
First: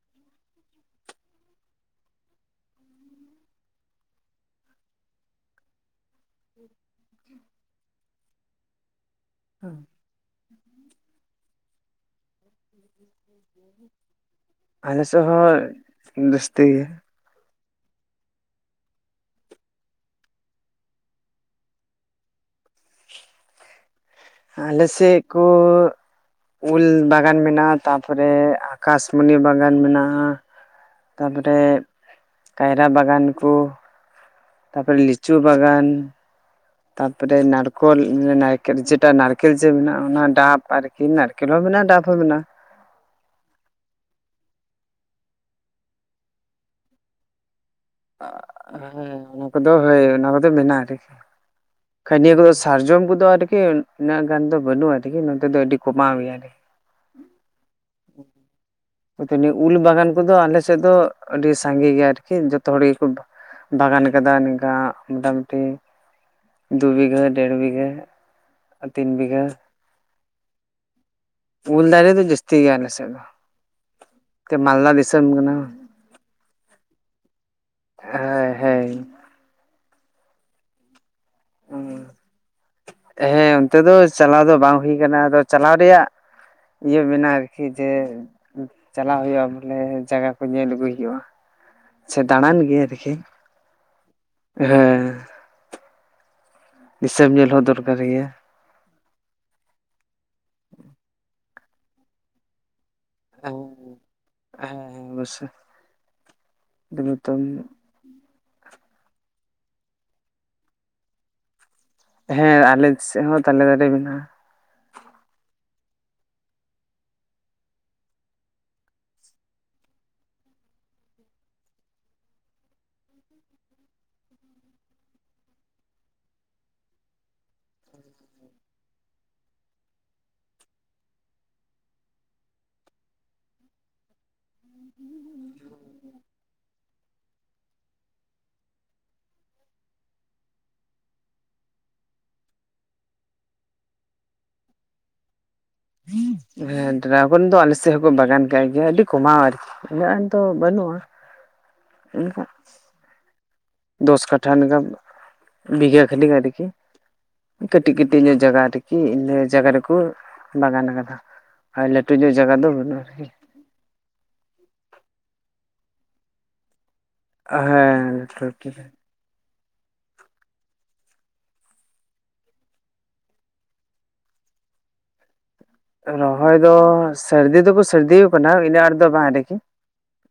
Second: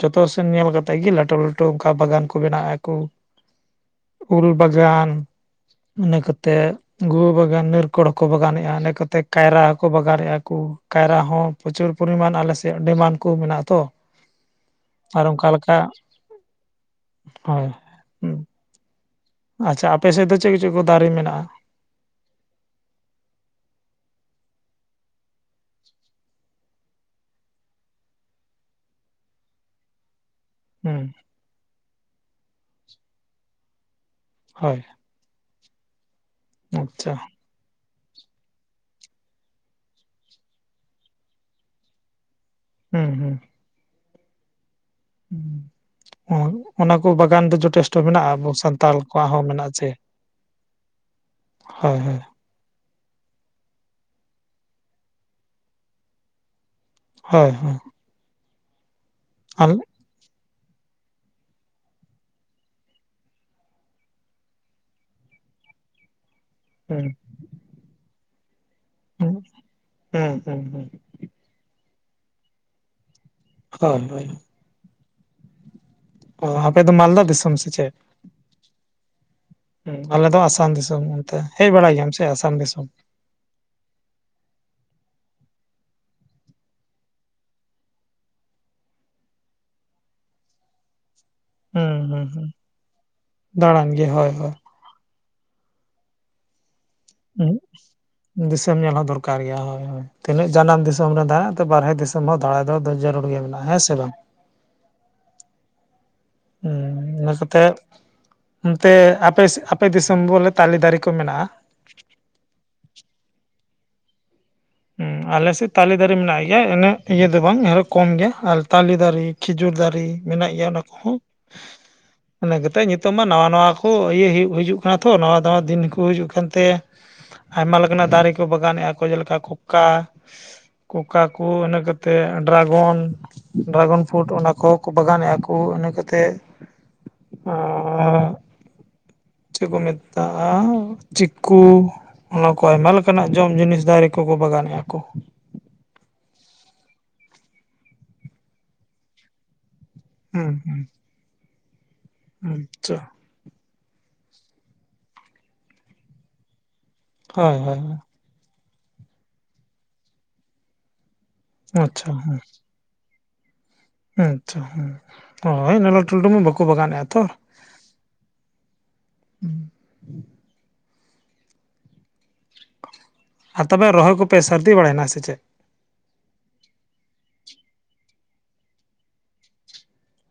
Speaker 1: ᱡᱚᱛᱚ ᱥᱮᱱ ᱧᱮᱞ ᱠᱟᱛᱮᱫ ᱜᱮ ᱞᱟᱹᱴᱩ ᱞᱟᱹᱴᱩ ᱚᱱᱠᱟ ᱵᱟᱜᱟᱱ ᱠᱚ ᱵᱮᱱᱟᱣᱮᱜ-ᱟ ᱠᱚ, ᱩᱞ ᱵᱟᱜᱟᱱ, ᱤᱱᱟᱹ ᱠᱟᱛᱮᱫ ᱜᱩᱣᱟᱹ ᱵᱟᱜᱟᱱ ᱱᱤᱨᱠᱚᱲ ᱦᱚᱸᱠᱚ ᱵᱟᱜᱟᱱᱮᱫ-ᱟ ᱤᱱᱟᱹ ᱠᱟᱛᱮ ᱠᱟᱭᱨᱟ ᱦᱚᱸᱠᱚ ᱵᱟᱜᱟᱱᱮᱫ-ᱟ ᱠᱚ ᱠᱟᱭᱨᱟ ᱦᱚᱸ ᱯᱨᱚᱪᱩᱨ ᱯᱚᱨᱤᱢᱟᱱ ᱟᱞᱮᱥᱮᱫ ᱟᱹᱰᱤᱢᱟᱱ ᱾ ᱠᱚ ᱢᱮᱱᱟᱜ ᱟ ᱛᱚ
Speaker 2: ᱟᱞᱮ
Speaker 1: [unintelligible]
Speaker 2: ᱥᱮᱫ
Speaker 1: ᱟᱨ ᱚᱱᱠᱟ ᱞᱮᱠᱟ
Speaker 2: ᱦᱚᱸ ᱡᱟᱹᱥᱛᱤ ᱜᱮ
Speaker 1: ᱦᱳᱭ ᱦᱩᱸ ᱟᱪᱪᱷᱟ ᱟᱯᱮ ᱥᱮᱫ ᱫᱚ ᱪᱮᱫ ᱠᱚ ᱪᱮᱫ ᱠᱚ ᱫᱟᱨᱮ ᱢᱮᱱᱟᱜ-ᱟ?
Speaker 2: ᱟᱞᱮᱥᱮᱫ ᱠᱚ ᱩᱞ ᱵᱟᱜᱟᱱ ᱢᱮᱱᱟᱜ-ᱟ ᱛᱟᱯᱚᱨᱮ ᱟᱠᱟᱥᱢᱚᱱᱤ ᱵᱟᱜᱟᱱ ᱢᱮᱱᱟᱜ-ᱟ ᱾
Speaker 1: ᱦᱩᱸ
Speaker 2: ᱛᱟᱯᱚᱨᱮ ᱠᱟᱭᱨᱟ ᱵᱟᱜᱟᱱ ᱠᱚ,
Speaker 1: ᱦᱳᱭ
Speaker 2: ᱛᱟᱯᱚᱨᱮ ᱞᱤᱪᱩ ᱵᱟᱜᱟᱱ,
Speaker 1: ᱟᱪᱪᱷᱟ
Speaker 2: ᱛᱟᱯᱚᱨᱮ ᱱᱟᱨ ᱠᱚᱞ ᱱᱟᱠᱮᱞ ᱡᱮᱴᱟ ᱱᱟᱨᱠᱮᱞ ᱡᱮ ᱢᱮᱱᱟᱜ-ᱟ ᱚᱱᱟ ᱰᱟᱵ ᱟᱨᱠᱤ ᱱᱟᱨᱠᱮᱞ ᱦᱚᱸ ᱢᱮᱱᱟᱜ-ᱟ ᱰᱟᱯ ᱦᱚᱸ ᱢᱮᱱᱟᱜ-ᱟ ᱾
Speaker 1: ᱦᱩᱸ ᱦᱩᱸ [unintelligible] ᱚᱱᱟ ᱠᱚ ᱵᱟᱜᱟᱱ ᱫᱚ ᱡᱚᱛᱮᱥᱴ
Speaker 2: [unintelligible] ᱦᱮᱸ ᱚᱱᱟ ᱠᱚᱫᱚ ᱦᱳᱭ ᱚᱱᱟ ᱠᱚᱫᱚ ᱢᱮᱱᱟᱜ-ᱟ ᱟᱨᱠᱤ
Speaker 1: ᱦᱳᱭ
Speaker 2: ᱵᱟᱱ
Speaker 1: ᱦᱳᱭ
Speaker 2: ᱱᱤᱭᱟᱹ ᱠᱚᱫᱚ ᱥᱟᱨᱡᱚᱢ ᱠᱚᱫᱚ ᱟᱨᱠᱤ ᱩᱱᱟᱹᱜ ᱜᱟᱱ ᱫᱚ ᱵᱟᱹᱱᱩᱜ-ᱟ ᱟᱨᱠᱤ ᱱᱚᱛᱮ ᱫᱚ ᱟᱹᱰᱤ ᱠᱚᱢᱟᱣ ᱜᱮᱭᱟ ᱟᱨᱠᱤ ᱾
Speaker 1: ᱦᱳᱭ ᱦᱳᱭ
Speaker 2: [unintelligible] ᱱᱤᱭᱟᱹ
Speaker 1: ᱟᱞ
Speaker 2: ᱩᱞ ᱵᱟᱜᱟᱱ ᱠᱚᱫᱚ ᱟᱞᱮ ᱥᱮᱫ ᱫᱚ ᱟᱹᱰᱤ ᱥᱟᱸᱜᱮ ᱜᱮᱭᱟ ᱟᱨᱠᱤ ᱡᱚᱛᱚ ᱦᱚᱲ ᱜᱮᱠᱚ ᱵᱟᱜᱟᱱ ᱠᱟᱫᱟ ᱱᱤᱝᱠᱟ ᱢᱚᱴᱟᱢᱩᱴᱤ ᱫᱩ
Speaker 1: ᱦᱩᱸ
Speaker 2: ᱵᱤᱜᱷᱟᱹ, ᱰᱮᱲ ᱵᱤᱜᱷᱟᱹ, ᱟᱨ ᱛᱤᱱ ᱵᱤᱜᱷᱟᱹ,
Speaker 1: ᱦᱮᱸ ᱦᱩᱸ ᱦᱩᱸ
Speaker 2: ᱩᱞ ᱫᱟᱨᱮ ᱫᱚ ᱡᱟᱹᱥᱛᱤ ᱜᱮᱭᱟ ᱟᱞᱮᱥᱮᱫ ᱫᱚ᱾
Speaker 1: ᱦᱳᱭ ᱦᱳᱭ
Speaker 2: ᱱᱚᱛᱮ ᱢᱟᱞᱫᱟ ᱫᱤᱥᱚᱢ ᱠᱟᱱᱟ᱾
Speaker 1: ᱚ ᱟᱯᱮ ᱫᱚ ᱢᱟᱞᱫᱟ ᱫᱤᱥᱚᱢ ᱥᱮ ᱪᱮᱫ?
Speaker 2: ᱦᱳᱭ ᱦᱳᱭ
Speaker 1: ᱟᱞᱮ ᱫᱚ ᱟᱥᱟᱢ ᱫᱤᱥᱚᱢ᱾ ᱛᱮ ᱦᱮᱡ ᱵᱟᱲᱟᱭ ᱜᱮᱭᱟᱢ ᱥᱮ ᱟᱥᱟᱢ ᱫᱤᱥᱚᱢ?
Speaker 2: ᱦᱮᱸ ᱚᱱᱛᱮ ᱫᱚ ᱪᱟᱞᱟᱣ ᱫᱚ ᱵᱟᱝ ᱦᱩᱭ ᱟᱠᱟᱱᱟ, ᱟᱫᱚ ᱪᱟᱞᱟᱣ ᱨᱮᱭᱟᱜ ᱤᱭᱟᱹ ᱢᱮᱱᱟ ᱟᱨᱠᱤ ᱡᱮ, ᱪᱟᱞᱟᱜ ᱦᱩᱭᱩᱜ-ᱟ ᱵᱚᱞᱮ ᱡᱟᱭᱜᱟ ᱠᱚ ᱧᱮᱞ ᱟᱹᱜᱩᱭ ᱦᱩᱭᱩᱜ-ᱟ᱾
Speaker 1: ᱦᱩᱸ
Speaker 2: ᱥᱮ
Speaker 1: ᱦᱩᱸ ᱦᱩᱸ
Speaker 2: ᱫᱟᱬᱟᱱ ᱜᱮ ᱟᱨᱠᱤ ᱦᱮᱸ
Speaker 1: ᱫᱟᱬᱟᱱ ᱜᱮ ᱦᱳᱭ ᱦᱳᱭ
Speaker 2: ᱫᱤᱥᱚᱢ ᱧᱮᱞ ᱦᱚᱸ ᱫᱚᱨᱠᱟᱨ ᱜᱮᱭᱟ
Speaker 1: ᱩᱜ ᱫᱤᱥᱚᱢ ᱧᱮᱞ ᱦᱚᱸ ᱫᱚᱨ ᱠᱟᱨ ᱜᱮᱭᱟ ᱦᱳ ᱛᱤᱱᱟᱹᱜ ᱡᱟᱱᱟᱢ ᱫᱤᱥᱚᱢ ᱨᱮ ᱫᱟᱬᱟ ᱵᱟᱨᱦᱮ ᱫᱤᱥᱚᱢ ᱦᱚᱸ ᱫᱟᱭ ᱫᱚ ᱢᱮᱱᱟᱜ-ᱟ, ᱦᱮᱸ ᱥᱮ ᱵᱟᱝ?
Speaker 2: ᱦᱮᱸ ᱦᱮᱸ ᱚᱵᱚᱥᱥᱚᱭ,
Speaker 1: ᱦᱮᱸ ᱤᱱᱟᱹ ᱠᱟᱛᱮᱜ ᱚᱱᱛᱮ ᱟᱯᱮ ᱟᱯᱮ ᱫᱤᱥᱚᱢ ᱵᱚᱞᱮ ᱛᱟᱞᱮ ᱫᱟᱨᱮ ᱠᱚ ᱢᱮᱱᱟᱜ-ᱟ?
Speaker 2: ᱦᱮᱸ ᱟᱞᱮ ᱥᱮᱫ ᱦᱚᱸ ᱛᱟᱞᱮ ᱫᱟᱨᱮ ᱢᱮᱱᱟᱜ-ᱟ᱾
Speaker 1: ᱦᱮᱸ ᱟᱞᱮᱥᱮᱫ ᱛᱟᱞᱮ ᱫᱟᱨᱮ ᱢᱮᱱᱟᱜ ᱜᱮᱭᱟ ᱤᱱᱟᱹ ᱤᱭᱟᱹ ᱫᱚ ᱵᱟᱝ ᱟᱨᱦᱚᱸ ᱠᱚᱢ ᱜᱮᱭᱟ ᱟᱨ ᱛᱟᱞᱮ ᱫᱟᱨᱮ ᱠᱷᱮᱡᱩᱨ ᱫᱟᱸᱨᱮ ᱢᱮᱱᱟᱜ ᱜᱮᱭᱟ ᱚᱱᱟ ᱠᱚᱦᱚᱸ᱾
Speaker 2: [inaudible]
Speaker 1: ᱤᱱᱟᱹ ᱠᱟᱛᱮᱫ ᱱᱤᱛᱚᱜ ᱢᱟ ᱱᱟᱣᱟ ᱱᱟᱣᱟ ᱠᱚ ᱤᱭᱟᱹ ᱦᱩᱭᱩᱜ ᱦᱤᱡᱩᱜ ᱠᱟᱱᱟ ᱛᱚ ᱱᱟᱣᱟ ᱱᱟᱣᱟ ᱫᱤᱱ ᱠᱚ ᱦᱤᱡᱩᱜ ᱠᱟᱱᱛᱮ, ᱟᱭᱢᱟ ᱞᱮᱠᱟᱱᱟᱜ ᱫᱟᱸᱨᱮ ᱠᱚ ᱵᱟᱜᱟᱱᱮᱫ-ᱟ ᱠᱚ ᱡᱮᱞᱮᱠᱟ ᱠᱳᱠᱟ, ᱠᱚᱠᱟ ᱠᱚ ᱤᱱᱟᱹ ᱠᱟᱛᱮᱫ ᱰᱨᱟᱜᱚᱱ, ᱰᱨᱟᱜᱚᱱ ᱯᱷᱩᱴ ᱚᱱᱟ ᱠᱚ ᱵᱟᱜᱟᱱᱮᱫᱼᱟ ᱠᱚ ᱤᱱᱟᱹ ᱠᱟᱛᱮ, ᱚᱻ ᱪᱮᱫ ᱠᱚ ᱢᱮᱛᱟᱜᱼᱟ ᱪᱤᱠᱠᱩ, ᱚᱱᱟ ᱠᱚ ᱟᱭᱢᱟ ᱞᱮᱠᱟᱱᱟᱜ ᱡᱚᱢ ᱡᱤᱱᱤᱥ ᱫᱟᱨᱮ ᱠᱚᱠᱚ ᱵᱟᱜᱟᱱᱮᱫᱼᱟ ᱠᱚ᱾
Speaker 2: ᱦᱮᱸ ᱰᱨᱟᱟᱜᱚᱱ ᱫᱚ ᱟᱞᱮᱥᱮᱫ ᱦᱚᱸᱠᱚ ᱵᱟᱜᱟᱱ ᱠᱟᱜ ᱜᱮᱭᱟ ᱟᱹᱰᱤ ᱠᱚᱢᱟ ᱟᱨᱠᱤ᱾ ᱩᱱᱟᱹᱜ ᱜᱟᱱ ᱫᱚ
Speaker 1: ᱦᱩᱸ
Speaker 2: ᱵᱟᱹᱱᱩᱜᱼᱟ, ᱚᱱᱠᱟ
Speaker 1: ᱟᱪᱪᱷᱟ
Speaker 2: ᱫᱚᱥ ᱠᱟᱴᱷᱟ ᱞᱮᱠᱟ, ᱵᱤᱜᱷᱟᱹ ᱠᱷᱟᱹᱞᱤ ᱟᱨᱠᱤ
Speaker 1: ᱦᱳᱭ ᱦᱳᱭ
Speaker 2: ᱠᱟᱹᱴᱤᱡ ᱠᱟᱹᱴᱤᱡ ᱧᱚᱜ ᱡᱟᱜᱟ ᱨᱮᱠᱤ ᱤᱱᱟᱹ ᱡᱟᱜᱟ ᱨᱮᱠᱚ ᱵᱟᱜᱟᱱ ᱟᱠᱟᱫᱟ᱾ ᱟᱨ
Speaker 1: ᱟᱪᱪᱷᱟ
Speaker 2: ᱞᱟᱹᱴᱩ ᱧᱚᱜ
Speaker 1: ᱦᱮᱸ
Speaker 2: ᱡᱟᱭᱜᱟ ᱫᱚ ᱵᱟᱹᱱᱩᱜᱼᱟ ᱟᱨᱠᱤ᱾
Speaker 1: ᱟᱪᱪᱷᱟ ᱦᱩᱸ ᱦᱚᱭ ᱞᱟᱹᱴᱩ ᱞᱟᱹᱴᱩ ᱢᱟ ᱵᱟᱠᱚ ᱵᱟᱜᱟᱱᱮᱫ-ᱟ ᱛᱚ᱾
Speaker 2: ᱦᱮᱸ ᱞᱟᱹᱴᱩ ᱞᱟᱹᱴᱩ
Speaker 1: ᱦᱩᱸ ᱟᱨ ᱛᱚᱵᱮ ᱨᱚᱦᱚᱭ ᱠᱚᱯᱮ ᱥᱟᱹᱨᱫᱤ ᱵᱟᱲᱟᱭᱮᱱᱟ ᱥᱮ ᱪᱮᱫ?
Speaker 2: ᱨᱚᱦᱚᱭ ᱫᱚ ᱥᱟᱹᱨᱫᱤ ᱫᱚᱠᱚ ᱥᱟᱹᱨᱫᱤ ᱟᱠᱟᱱᱟ ᱤᱱᱟᱹᱜ ᱟᱴ ᱫᱚ ᱵᱟᱝ ᱟᱨᱠᱤ᱾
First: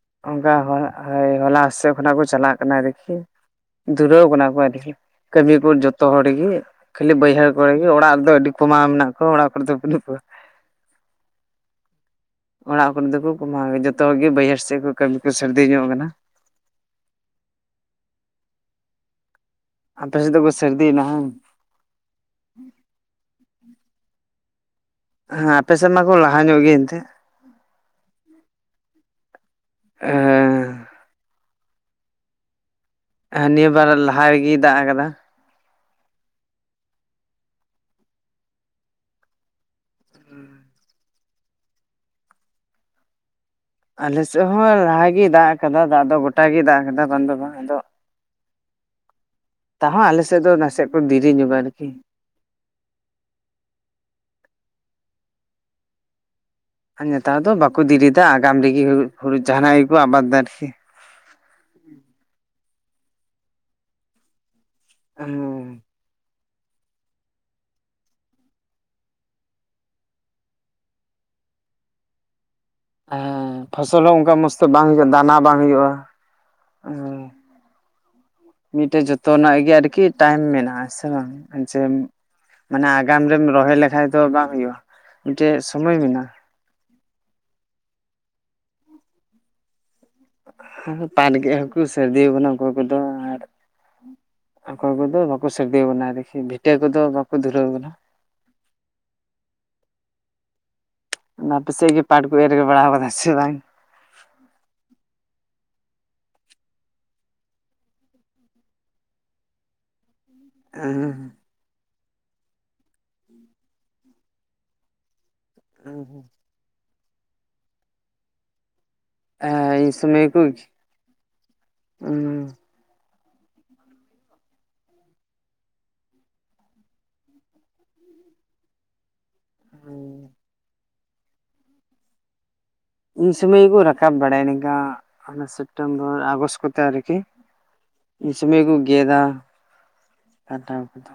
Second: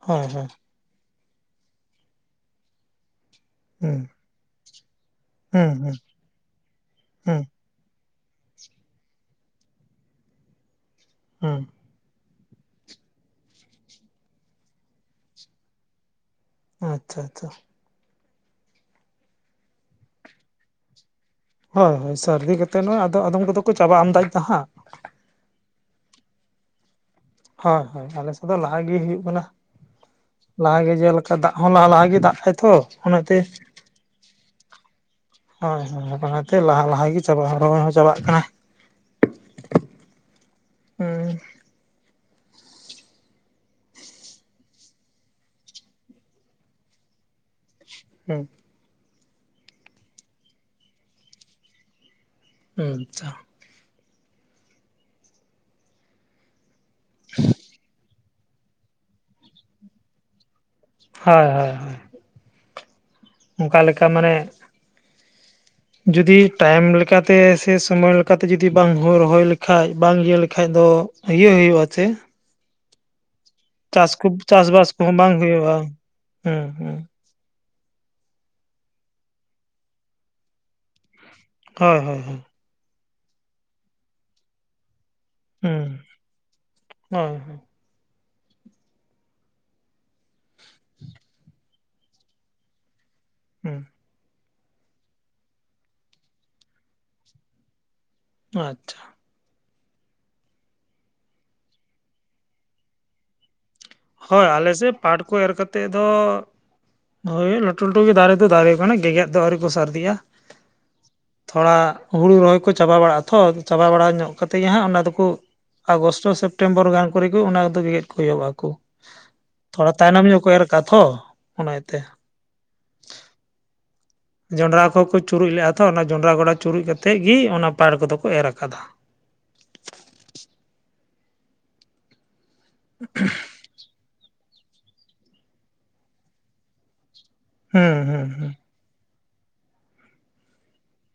Speaker 1: ᱦᱳᱭ ᱦᱳᱭ
Speaker 2: ᱚᱱᱠᱟ ᱦᱚᱳᱭ ᱦᱚᱞᱟ ᱦᱟᱥᱮᱫ ᱠᱷᱚᱱᱟᱜ ᱠᱚ ᱪᱟᱞᱟᱜ ᱠᱟᱱᱟ ᱫᱮᱠᱦᱤ᱾
Speaker 1: ᱦᱩᱸ
Speaker 2: ᱫᱷᱩᱨᱟᱹᱣ ᱠᱟᱱᱟ ᱠᱚ ᱟᱨᱠᱤ ᱠᱟᱹᱢᱤ ᱠᱚ
Speaker 1: ᱦᱩᱸ ᱦᱩᱸ
Speaker 2: ᱡᱚᱛᱚ ᱦᱚᱲᱜᱮ ᱠᱷᱟᱹᱞᱤ
Speaker 1: ᱦᱩᱸ
Speaker 2: ᱵᱟᱹᱭᱦᱟᱹᱲ ᱦᱚᱭ ᱜᱮ ᱚᱲᱟᱜ ᱨᱮᱫᱚ ᱟᱹᱰᱤ ᱠᱚᱢᱟᱟᱣ ᱢᱮᱱᱟᱜ ᱠᱚᱣᱟ ᱚᱲᱟᱜ ᱠᱚᱨᱮᱚ ᱵᱟᱹᱱᱩᱜ ᱠᱚᱣᱟ᱾
Speaker 1: ᱦᱮᱸ
Speaker 2: ᱚᱲᱟᱜ ᱠᱚᱨᱮ ᱫᱚ ᱠᱚ ᱠᱢᱟᱣᱭᱟ ᱡᱚᱛᱚ ᱜᱮ ᱵᱟᱹᱭᱦᱟᱨ ᱥᱮᱫ ᱠᱚ ᱠᱟᱹᱢᱤ ᱠᱚ ᱥᱟᱹᱨᱫᱤ ᱧᱚᱜ ᱟᱠᱟᱱᱟ᱾
Speaker 1: ᱟᱪᱪᱷᱟ ᱟᱪᱪᱷᱟ
Speaker 2: ᱟᱯᱮ ᱥᱮᱫ ᱫᱚ ᱠᱚ ᱥᱟᱨᱫᱤᱭᱮᱱᱟ ᱦᱟᱸᱝ?
Speaker 1: ᱦᱳᱭ ᱦᱳᱭ ᱥᱟᱹᱨᱫᱤ ᱠᱟᱛᱮᱫ ᱱᱚᱚᱭ ᱟᱫᱚ ᱟᱫᱚᱢ ᱠᱚᱫᱚ ᱠᱚ ᱪᱟᱵᱟ ᱟᱢᱫᱟᱭᱫᱟ ᱦᱟᱸᱜ᱾
Speaker 2: ᱦᱮᱸ ᱟᱯᱮᱥᱮᱫ ᱢᱟᱠᱚ ᱞᱟᱦᱟ ᱧᱚᱜ ᱜᱮᱭᱟ ᱮᱱᱛᱜ
Speaker 1: ᱦᱳᱭ ᱦᱳᱭ ᱟᱞᱮᱥᱮᱫ ᱫᱚ ᱞᱟᱦᱟ ᱜᱮ ᱦᱩᱭᱩᱜ ᱠᱟᱱᱟ ᱞᱟᱦᱟ ᱜᱮ ᱡᱮᱞᱮᱠᱟ ᱫᱟᱜ ᱦᱚᱸ ᱞᱟᱦᱟ ᱞᱟᱦᱟ ᱜᱮ ᱫᱟᱜ ᱠᱷᱟ ᱛᱚ ᱚᱱᱟᱛᱮ
Speaker 2: ᱱᱤᱭᱟᱹ ᱵᱟᱨ ᱞᱟᱦᱟ ᱨᱮᱜᱮᱭ ᱫᱟᱜ ᱟᱠᱟᱫᱟ
Speaker 1: ᱦᱳᱭ ᱦᱳᱭ ᱚᱱᱟᱛᱮ ᱞᱟᱦᱟ ᱞᱟᱦᱟ ᱜᱮ ᱪᱟᱵᱟᱜᱼᱟ ᱨᱚᱦᱚᱭ ᱦᱚᱸ ᱪᱟᱵᱟᱜ ᱠᱟᱱᱟ ᱾ ᱦᱩᱸ
Speaker 2: ᱟᱞᱮᱥᱮᱫ ᱦᱚᱸ ᱞᱟᱦᱟᱜᱮᱭ ᱫᱟᱜ ᱟᱠᱟᱫᱟ ᱫᱟᱜ ᱫᱚ ᱜᱚᱴᱟᱜᱤ ᱫᱟᱜ ᱟᱠᱟᱫᱟ ᱵᱟᱝ ᱫᱚ ᱵᱟᱝ ᱟᱫᱚ
Speaker 1: ᱦᱩᱸ
Speaker 2: ᱛᱟᱦᱚᱸ ᱟᱞᱮᱥᱮᱫ ᱫᱚ
Speaker 1: ᱟᱪᱷᱟ
Speaker 2: ᱟᱨ ᱱᱮᱛᱟᱨ ᱫᱚ ᱵᱟᱠᱚ ᱫᱮᱨᱤᱫᱟ ᱟᱜᱟᱢ ᱨᱮᱜᱮ ᱦᱳᱲᱩ ᱡᱟᱦᱱᱟᱜ ᱜᱮᱠᱚ ᱟᱵᱟᱫᱽ ᱮᱫᱟ ᱟᱨᱠᱤ
Speaker 1: ᱦᱚᱳᱭ ᱦᱚᱳᱭ ᱚᱱᱠᱟ ᱞᱮᱠᱟ ᱢᱟᱱᱮ
Speaker 2: ᱦᱸ
Speaker 1: ᱡᱩᱫᱤ ᱴᱟᱭᱤᱢ ᱞᱮᱠᱟᱛᱮ ᱥᱮ ᱥᱚᱢᱚᱭ ᱞᱮᱠᱟᱛᱮ ᱡᱩᱫᱤ ᱵᱟᱝ ᱨᱚᱦᱚᱭ ᱞᱮᱠᱷᱟᱡ ᱵᱟᱝ ᱤᱭᱟᱹ ᱞᱮᱠᱷᱟ ᱫᱚ ᱤᱭᱟᱹ ᱦᱩᱭᱩᱜᱼᱟ ᱪᱮ
Speaker 2: ᱦᱮᱸ ᱯᱷᱚᱥᱚᱞ
Speaker 1: ᱪᱟᱥ
Speaker 2: ᱦᱚᱸ
Speaker 1: ᱠᱚ
Speaker 2: ᱚᱱᱠᱟ ᱢᱚᱸᱡᱽ ᱛᱮ
Speaker 1: ᱪᱟᱥᱵᱟᱥ
Speaker 2: ᱵᱟᱝ
Speaker 1: ᱠᱚᱦᱚᱸ
Speaker 2: ᱫᱟᱱᱟ ᱵᱟᱝ ᱦᱩᱭᱩᱜᱼᱟ
Speaker 1: ᱦᱩᱸ
Speaker 2: ᱦ
Speaker 1: ᱦᱩᱸ
Speaker 2: ᱢᱤᱫᱴᱮᱡ ᱡᱚᱛᱚᱱᱟᱜ ᱜᱮ ᱟᱨᱠᱤ ᱴᱟᱭᱤᱢ ᱢᱮᱱᱟᱜᱼᱟ ᱥᱮ ᱵᱟᱝ ᱡᱮ
Speaker 1: ᱦᱳᱭ ᱦᱳᱭ ᱦᱳᱭ
Speaker 2: ᱢᱟᱱᱮ ᱟᱜᱟᱢ ᱨᱮᱢ ᱨᱚᱦᱚᱭ ᱞᱮᱠᱷᱷᱟᱡ ᱫᱚ ᱵᱟᱝ ᱦᱳᱭᱼᱟ ᱢᱤᱫᱴᱮᱡ
Speaker 1: ᱦᱩᱸ
Speaker 2: ᱥᱳᱢᱳᱭ ᱢᱮᱱᱟᱜᱼᱟ
Speaker 1: ᱦᱳᱭ
Speaker 2: ᱯᱟᱴ ᱜᱮᱫ ᱦᱟᱹᱠᱩ ᱥᱟᱹᱨᱫᱤ ᱠᱟᱱᱟ ᱚᱠᱚᱭ ᱠᱚᱫᱚ ᱟᱨ
Speaker 1: ᱦᱮᱸ
Speaker 2: ᱚᱠᱚᱭ ᱠᱚᱫᱚ ᱵᱟᱠᱚ ᱥᱟᱹᱨᱫᱤᱣ ᱟᱠᱟᱱᱟ ᱟᱨᱠᱤ ᱵᱷᱤᱴᱟᱹ ᱠᱚᱫᱚ ᱵᱟᱠᱚ ᱫᱷᱩᱨᱟᱹᱣ ᱟᱠᱟᱱᱟ ᱾
Speaker 1: ᱟᱪᱪᱷᱟ
Speaker 2: ᱚᱱᱟ ᱟᱯᱮᱥᱮᱜ ᱜᱮ ᱯᱟᱴ ᱠᱚ ᱮᱨᱜ ᱵᱟᱲᱟ ᱠᱟᱫᱟ ᱥᱮ ᱵᱟᱝ?
Speaker 1: ᱦᱳᱭ ᱟᱞᱮᱥᱮᱫ ᱯᱟᱴ ᱠᱚ ᱮᱨ ᱠᱟ ᱠᱟᱛᱮᱫ ᱫᱚ ᱦᱳᱭ ᱞᱟᱹᱴᱩ ᱞᱟᱹᱴᱩ ᱜᱮ ᱫᱟᱨᱮ ᱫᱚ ᱫᱟᱨᱮ ᱠᱟᱱᱟ ᱜᱮᱜᱮᱫ ᱫᱚ ᱟᱹᱣᱨᱤ ᱠᱚ ᱥᱟᱨᱫᱤ ᱭᱟ᱾
Speaker 2: ᱦᱚᱸ
Speaker 1: ᱛᱷᱚᱲᱟ ᱦᱩᱲᱩ ᱨᱚᱦᱚᱭ ᱠᱚ ᱪᱟᱵᱟ ᱵᱟᱲᱟᱜ ᱟ ᱛᱚ ᱪᱟᱵᱟ ᱵᱟᱲᱟ ᱧᱚᱜ ᱠᱟᱛᱮᱫ ᱜᱮ ᱦᱟᱸᱜ ᱚᱱᱟ ᱫᱚᱠᱚ ᱟᱜᱚᱥᱴᱚ ᱥᱮᱯᱴᱮᱢᱵᱚᱨ ᱜᱟᱱ ᱠᱚᱨᱮ ᱜᱮ ᱚᱱᱟ ᱠᱚᱫᱚ ᱜᱮᱜᱮᱫ ᱠᱚ ᱮᱦᱚᱵ ᱟᱠᱚ᱾
Speaker 2: ᱤᱱ
Speaker 1: ᱛᱷᱚᱲᱟ ᱛᱟᱭᱱᱚᱢ
Speaker 2: ᱥᱚᱢᱚᱭ
Speaker 1: ᱧᱚᱜ ᱠᱚ ᱮᱨ ᱠᱟ ᱛᱷᱚ ᱚᱱᱟ ᱭᱮᱛᱮ᱾ ᱡᱚᱸᱰᱨᱟ ᱠᱚ ᱠᱚ ᱪᱩᱨᱩᱡ ᱞᱮᱼᱟ ᱛᱚ ᱚᱱᱟ ᱡᱚᱸᱰᱨᱟ ᱜᱚᱰᱟ ᱪᱩᱨᱩᱡ ᱠᱟᱛᱮᱜ ᱜᱮ ᱚᱱᱟ ᱯᱟᱨ ᱠᱚᱫᱚ ᱠᱚ ᱮᱨ ᱟᱠᱟᱫᱟ᱾
Speaker 2: [inaudible] ᱤᱧ ᱥᱚᱢᱚᱹᱭ ᱜᱮᱠᱚ ᱨᱟᱠᱟᱵ ᱵᱟᱲᱟᱭᱟ ᱱᱤᱝᱠᱟ ᱚᱱᱟ ᱥᱮᱯᱴᱮᱢᱵᱚᱨ ᱟᱜᱚᱥᱴ ᱠᱚᱛᱮ ᱟᱨᱠᱤ
Speaker 1: ᱦᱩᱸ ᱦᱩᱸ
Speaker 2: ᱩᱱ
Speaker 1: ᱦᱩᱸ
Speaker 2: ᱥᱚᱢᱚᱭ ᱠᱚ ᱜᱮᱫᱟ ᱟᱫᱚᱢ ᱫᱚ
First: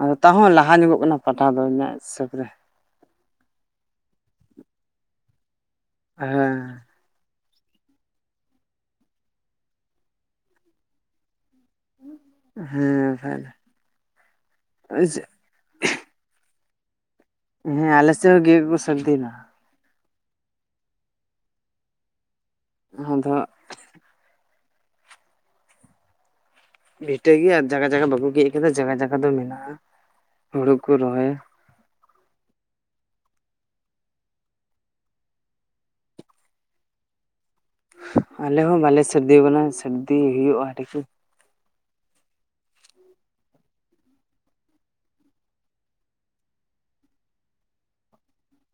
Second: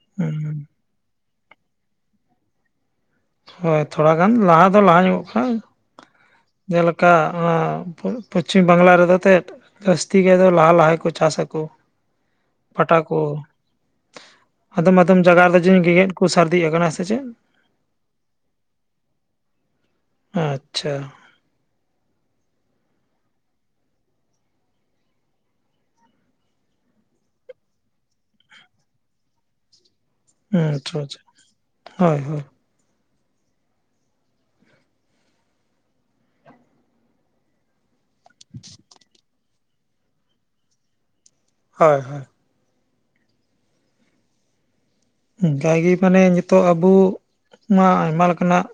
Speaker 2: ᱟᱫᱚ
Speaker 1: ᱦᱩᱸ
Speaker 2: ᱛᱟᱣᱟᱦᱚᱸ
Speaker 1: ᱦᱩᱸ
Speaker 2: ᱞᱟᱦᱟ ᱧᱚᱜᱚᱜ ᱠᱟᱱᱟ ᱯᱟᱴᱟ ᱫᱚ ᱤᱧᱟᱹᱜ ᱦᱤᱥᱟᱹᱵᱽ ᱨᱮ
Speaker 1: ᱦᱳᱭ ᱛᱷᱚᱲᱟ ᱜᱟᱱ ᱞᱟᱦᱟ ᱫᱚ ᱞᱟᱦᱟ ᱧᱚᱜᱚᱜ ᱠᱦᱟᱱ
Speaker 2: ᱦᱮᱸ
Speaker 1: ᱡᱮᱞᱮᱠᱟ ᱯᱚᱪᱷᱤᱢ ᱵᱟᱝᱞᱟ ᱨᱮᱫᱚ ᱛᱮᱫ ᱡᱟᱥᱛᱤ ᱜᱮ ᱫᱚ ᱞᱟᱦᱟ ᱞᱟᱦᱟᱜᱮ ᱠᱚ ᱪᱟᱥ ᱟᱠᱩ ᱯᱟᱴᱟ
Speaker 2: ᱦᱮᱸ
Speaker 1: ᱠᱚ
Speaker 2: ᱵᱷᱟᱞᱮ
Speaker 1: ᱟᱫᱚᱢ ᱟᱫᱚᱢ ᱡᱟᱜᱟ ᱡᱮ ᱜᱮᱜᱮᱫᱽ ᱠᱚ ᱥᱟᱨᱫᱤᱜ ᱟᱠᱟᱱᱟ ᱥᱮ ᱪᱮᱫ?
Speaker 2: ᱦᱮᱸ ᱟᱞᱮᱥᱮᱫ ᱦᱚᱸ ᱜᱮ ᱜᱮᱠᱚ ᱥᱟᱨᱫᱤᱭᱮᱱᱟ᱾
Speaker 1: ᱟᱪᱪᱷᱟ
Speaker 2: ᱟᱫᱦᱚ ᱵᱷᱤᱴᱟᱹᱜ ᱜᱮᱭᱟ ᱟᱨ ᱡᱟᱜᱟ ᱡᱟᱜᱟ ᱵᱟᱠᱚ ᱜᱮᱜ ᱟᱠᱟᱫᱟ ᱡᱟᱜᱟ ᱡᱟᱜᱟ ᱫᱚ ᱢᱮᱱᱟᱜᱼᱟ ᱾
Speaker 1: ᱦᱸ ᱟᱪᱷᱟ ᱪᱷᱟ ᱦᱳᱭ ᱦᱳᱭ
Speaker 2: ᱟᱞᱮ ᱦᱚᱸ ᱵᱟᱞᱮ ᱥᱟᱨᱫᱤ ᱣᱟᱱᱟ ᱥᱟᱨᱫᱤ ᱦᱩᱭᱩᱜᱼᱟ
Speaker 1: ᱦᱳᱭ ᱦᱳᱭ ᱚᱝᱠᱟᱜᱮ ᱢᱟᱱᱮ ᱧᱤᱛᱚᱜ ᱟᱵᱚ ᱢᱟ ᱟᱭᱢᱟ ᱞᱮᱠᱟᱱᱟᱜ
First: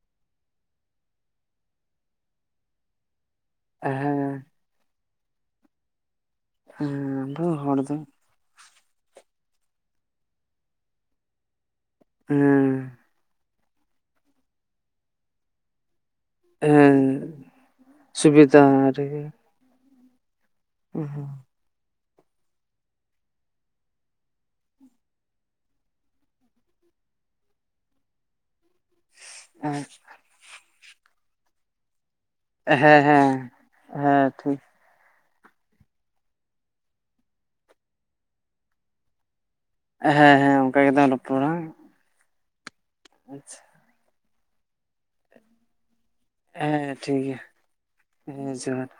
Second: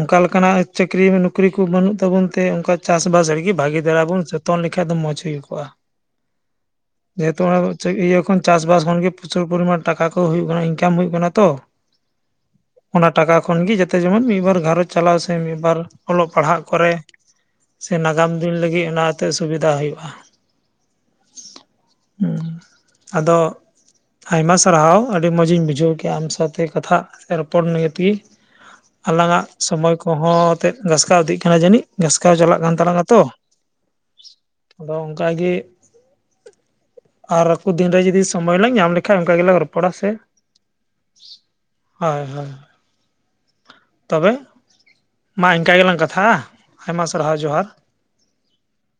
Speaker 1: ᱚᱱᱠᱟ ᱞᱮᱠᱟᱱᱟᱜ ᱪᱟᱹᱠᱨᱤ ᱱᱚᱩᱠᱨᱤ ᱠᱚ ᱵᱟᱹᱱᱩᱜ ᱛᱟᱵᱚᱱ ᱛᱮ ᱚᱱᱠᱟ ᱪᱟᱥ ᱵᱟᱥ ᱨᱮᱜᱮ ᱵᱷᱟᱹᱜᱤ ᱫᱷᱟᱨᱟ ᱵᱚᱱ
Speaker 2: ᱦᱮᱸ
Speaker 1: ᱪᱚᱛᱚᱱ ᱞᱮᱠᱷᱟ ᱫᱚ ᱢᱚᱡᱽ ᱦᱩᱭ ᱠᱚᱜᱼᱟ
Speaker 2: ᱦᱮᱸ
Speaker 1: ᱡᱮᱦᱮᱛᱩ
Speaker 2: ᱟᱫᱚ
Speaker 1: ᱚᱱᱟ
Speaker 2: ᱦᱚᱲ ᱫᱚ
Speaker 1: ᱤᱭᱟᱹ ᱪᱟᱥᱵᱟᱥ ᱠᱷᱚᱱᱜᱮ ᱯᱨᱚᱪᱩᱨ ᱯᱚᱨᱤᱢᱟ ᱴᱟᱠᱟ ᱠᱚ ᱦᱩᱭᱩᱜ ᱠᱟᱱᱟ ᱤᱱᱠᱟᱢ ᱦᱩᱭᱩᱜ ᱠᱟᱱᱟ ᱛᱚ
Speaker 2: ᱦᱮᱸ
Speaker 1: ᱚᱱᱟ ᱴᱟᱠᱟ ᱠᱷᱚᱱᱜᱮ ᱡᱮᱛᱮ ᱡᱚᱢᱚᱱ ᱢᱤᱫᱵᱟᱨ ᱜᱷᱟᱨᱚᱡᱽ ᱪᱟᱞᱟᱣ ᱥᱮ ᱢᱤᱫ ᱵᱟᱨ ᱚᱞᱚᱜ ᱯᱟᱲᱦᱟᱜ ᱠᱚᱨᱮ
Speaker 2: ᱦᱮᱸ
Speaker 1: ᱥᱮ ᱱᱟᱜᱟᱢ ᱫᱤᱱ
Speaker 2: ᱥᱩᱵᱤᱫᱷᱟ
Speaker 1: ᱞᱟᱹᱜᱤᱫ
Speaker 2: ᱨᱮᱜᱮ
Speaker 1: ᱚᱱᱟᱛᱮ ᱥᱩᱵᱤᱫᱷᱟ ᱦᱩᱭᱩᱜᱼᱟ
Speaker 2: [unintelligible]
Speaker 1: ᱟᱫᱚ ᱟᱭᱢᱟ ᱥᱟᱨᱦᱟᱣ᱾ ᱟᱹᱰᱤ ᱢᱚᱸᱡᱽ ᱤᱧ ᱵᱩᱡᱷᱟᱹᱣ ᱠᱮᱫᱼᱟ ᱟᱢ ᱥᱟᱣᱛᱮ ᱠᱟᱛᱷᱟᱜ ᱨᱚᱯᱚᱲ ᱱᱤᱭᱮ ᱛᱮᱜᱮ ᱟᱞᱟᱝᱟᱜ ᱥᱚᱢᱚᱭ ᱠᱚ ᱠᱚᱦᱚᱸ ᱛᱮᱫ ᱜᱷᱟᱥᱠᱟᱣ ᱤᱫᱤᱜ ᱠᱟᱱᱟ ᱡᱟᱹᱱᱤᱡ ᱜᱷᱟᱥᱠᱟᱣ ᱪᱟᱞᱟᱜ ᱠᱟᱱ ᱛᱟᱞᱟᱝᱟ ᱛᱚ
Speaker 2: ᱦᱮᱸ ᱦᱮᱸ ᱴᱷᱤᱠ
Speaker 1: ᱟᱫᱚ ᱚᱝᱠᱟᱜᱮ᱾ ᱟᱨ ᱟᱠᱚ ᱫᱤᱱᱨᱮ ᱡᱩᱫᱤ ᱥᱚᱢᱚᱭ ᱞᱟᱝ ᱧᱟᱢ ᱞᱮᱠᱷᱟᱱ ᱚᱱᱠᱟ ᱜᱮᱞᱟᱝ ᱨᱚᱯ
Speaker 2: ᱦᱮᱸ ᱦᱮᱸ ᱚᱝᱠᱟ ᱜᱮᱛᱚᱢ ᱨᱚᱯᱚᱲᱟ
Speaker 1: ᱦᱳᱭ ᱦᱳᱭ
Speaker 2: ᱟᱪᱷᱟ
Speaker 1: ᱛᱚᱵᱮ ᱢᱟ ᱤᱝᱠᱟ ᱜᱮᱞᱟᱝ ᱠᱟᱛᱷᱟᱜᱼᱟ?
Speaker 2: ᱦᱮᱸ ᱦᱮᱸ ᱴᱷᱤᱠ
Speaker 1: ᱟᱭᱢᱟ ᱥᱟᱨᱦᱟᱣ
Speaker 2: ᱜᱮᱭᱟ
Speaker 1: ᱡᱚᱦᱟᱨ
Speaker 2: ᱦᱮᱸ ᱡᱚᱦᱟᱨ